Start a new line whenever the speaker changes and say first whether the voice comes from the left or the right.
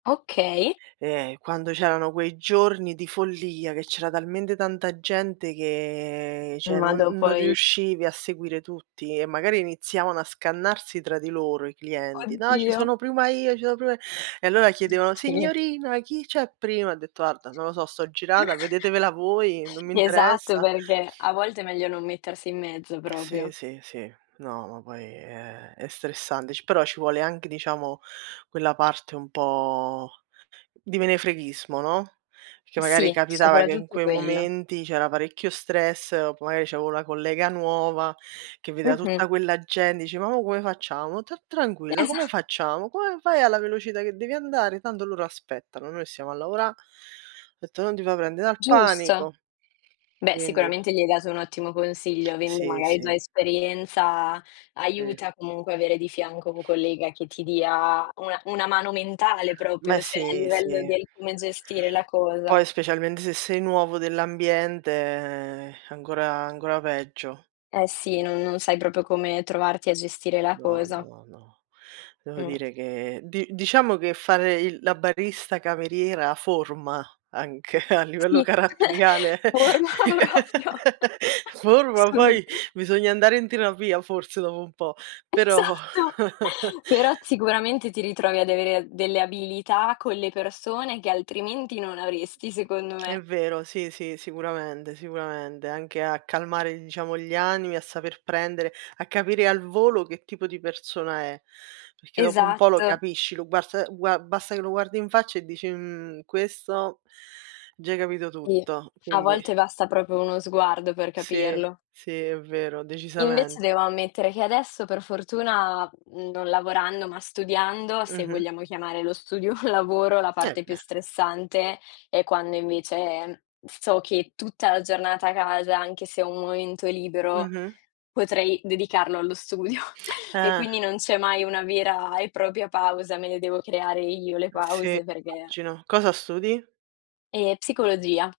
left: Okay.
right: Ehm, quando c'erano quei giorni di follia che c'era talmente tanta gente che cioè
left: Ma
right: non
left: dopo
right: non
left: i
right: riuscivi a seguire tutti e magari iniziavano a scannarsi tra di loro i clienti "No ci
left: Oddio.
right: sono prima io, ci sono prima i" e allora
left: [unintelligible]
right: chiedevano:
left: Sì.
right: "Signorina, chi c'è prima," ho detto: "Guarda, non lo so, sto girata, vedetevela voi, non mi
left: Esatto,
right: interessa."
left: perché a volte è meglio non mettersi in mezzo
right: Sì,
left: proprio.
right: sì, sì, no, ma poi è è stressante, ci però ci vuole anche diciamo, quella parte un po' di menefreghismo, no, perché magari
left: Sì,
right: capitava che in
left: sopraggiunto
right: quei
left: quello.
right: momenti c'era parecchio stress o p magari c'avevo la collega nuova che vedeva
left: Mh-mh.
right: tutta quella gente, dice: "Ma mo come facciamo? Ta tranquilla,
left: Esa
right: come facciamo, come fai alla velocità che devi andare tanto loro aspettano, noi stiamo a lavora'," ho detto: "Non ti fa prendere dal
left: Giusto.
right: panico."
left: Beh,
right: Quindi.
left: sicuramente gli hai dato un ottimo consiglio avendo
right: Sì,
left: magari già
right: sì.
left: esperienza,
right: Sì.
left: aiuta comunque avere di fianco un collega che ti dia una una mano mentale
right: Ma
left: proprio, cioè a
right: sì,
left: livello
right: sì.
left: del come gestire la cosa.
right: Poi specialmente se sei nuovo dell'ambiente, ehm, è ancora è ancora peggio.
left: Eh sì non non sai proprio come trovarti a gestire la
right: No,
left: cosa.
right: no, no. Devo
left: Mh.
right: dire che di diciamo che fare il la barista cameriera forma anche a livello
left: Sì,
right: caratteriale,
left: forma proprio.
right: forma
left: Solo
right: poi
left: tu
right: bisogna andare in terapia forse dopo un po', però.
left: Esatto. Però sicuramente ti ritrovi ad avere a delle abilità con le persone che altrimenti non avresti secondo
right: È
left: me.
right: vero, sì, sì, sicuramente, sicuramente, anche a calmare diciamo gli animi, a saper prendere, a capire al volo che tipo di persona è. Perché dopo un po' lo
left: Esatto.
right: capisci, lo guars gua basta che lo guardi in faccia e dici: "Mhmm, questo" già hai capito
left: Sì,
right: tutto,
left: a
right: quindi
left: volte basta proprio uno sguardo per
right: Sì,
left: capirlo.
right: sì, è vero,
left: Invece
right: decisament
left: devo ammettere che adesso per fortuna, mhmm, non lavorando, ma studiando, se
right: Mh-mh.
left: vogliamo chiamare lo studio lavoro, la
right: Eh
left: parte più
right: bene.
left: stressante, è quando invece so che tutta la giornata a casa, anche se ho un momento libero,
right: Mh-mh.
left: potrei dedicarlo allo studio. E
right: Eh.
left: quindi non c'è mai una vera e propria pausa, me le devo creare io le
right: Eh sì,
left: pause perché
right: immagino. Cosa studi?
left: Ehm, psicologia.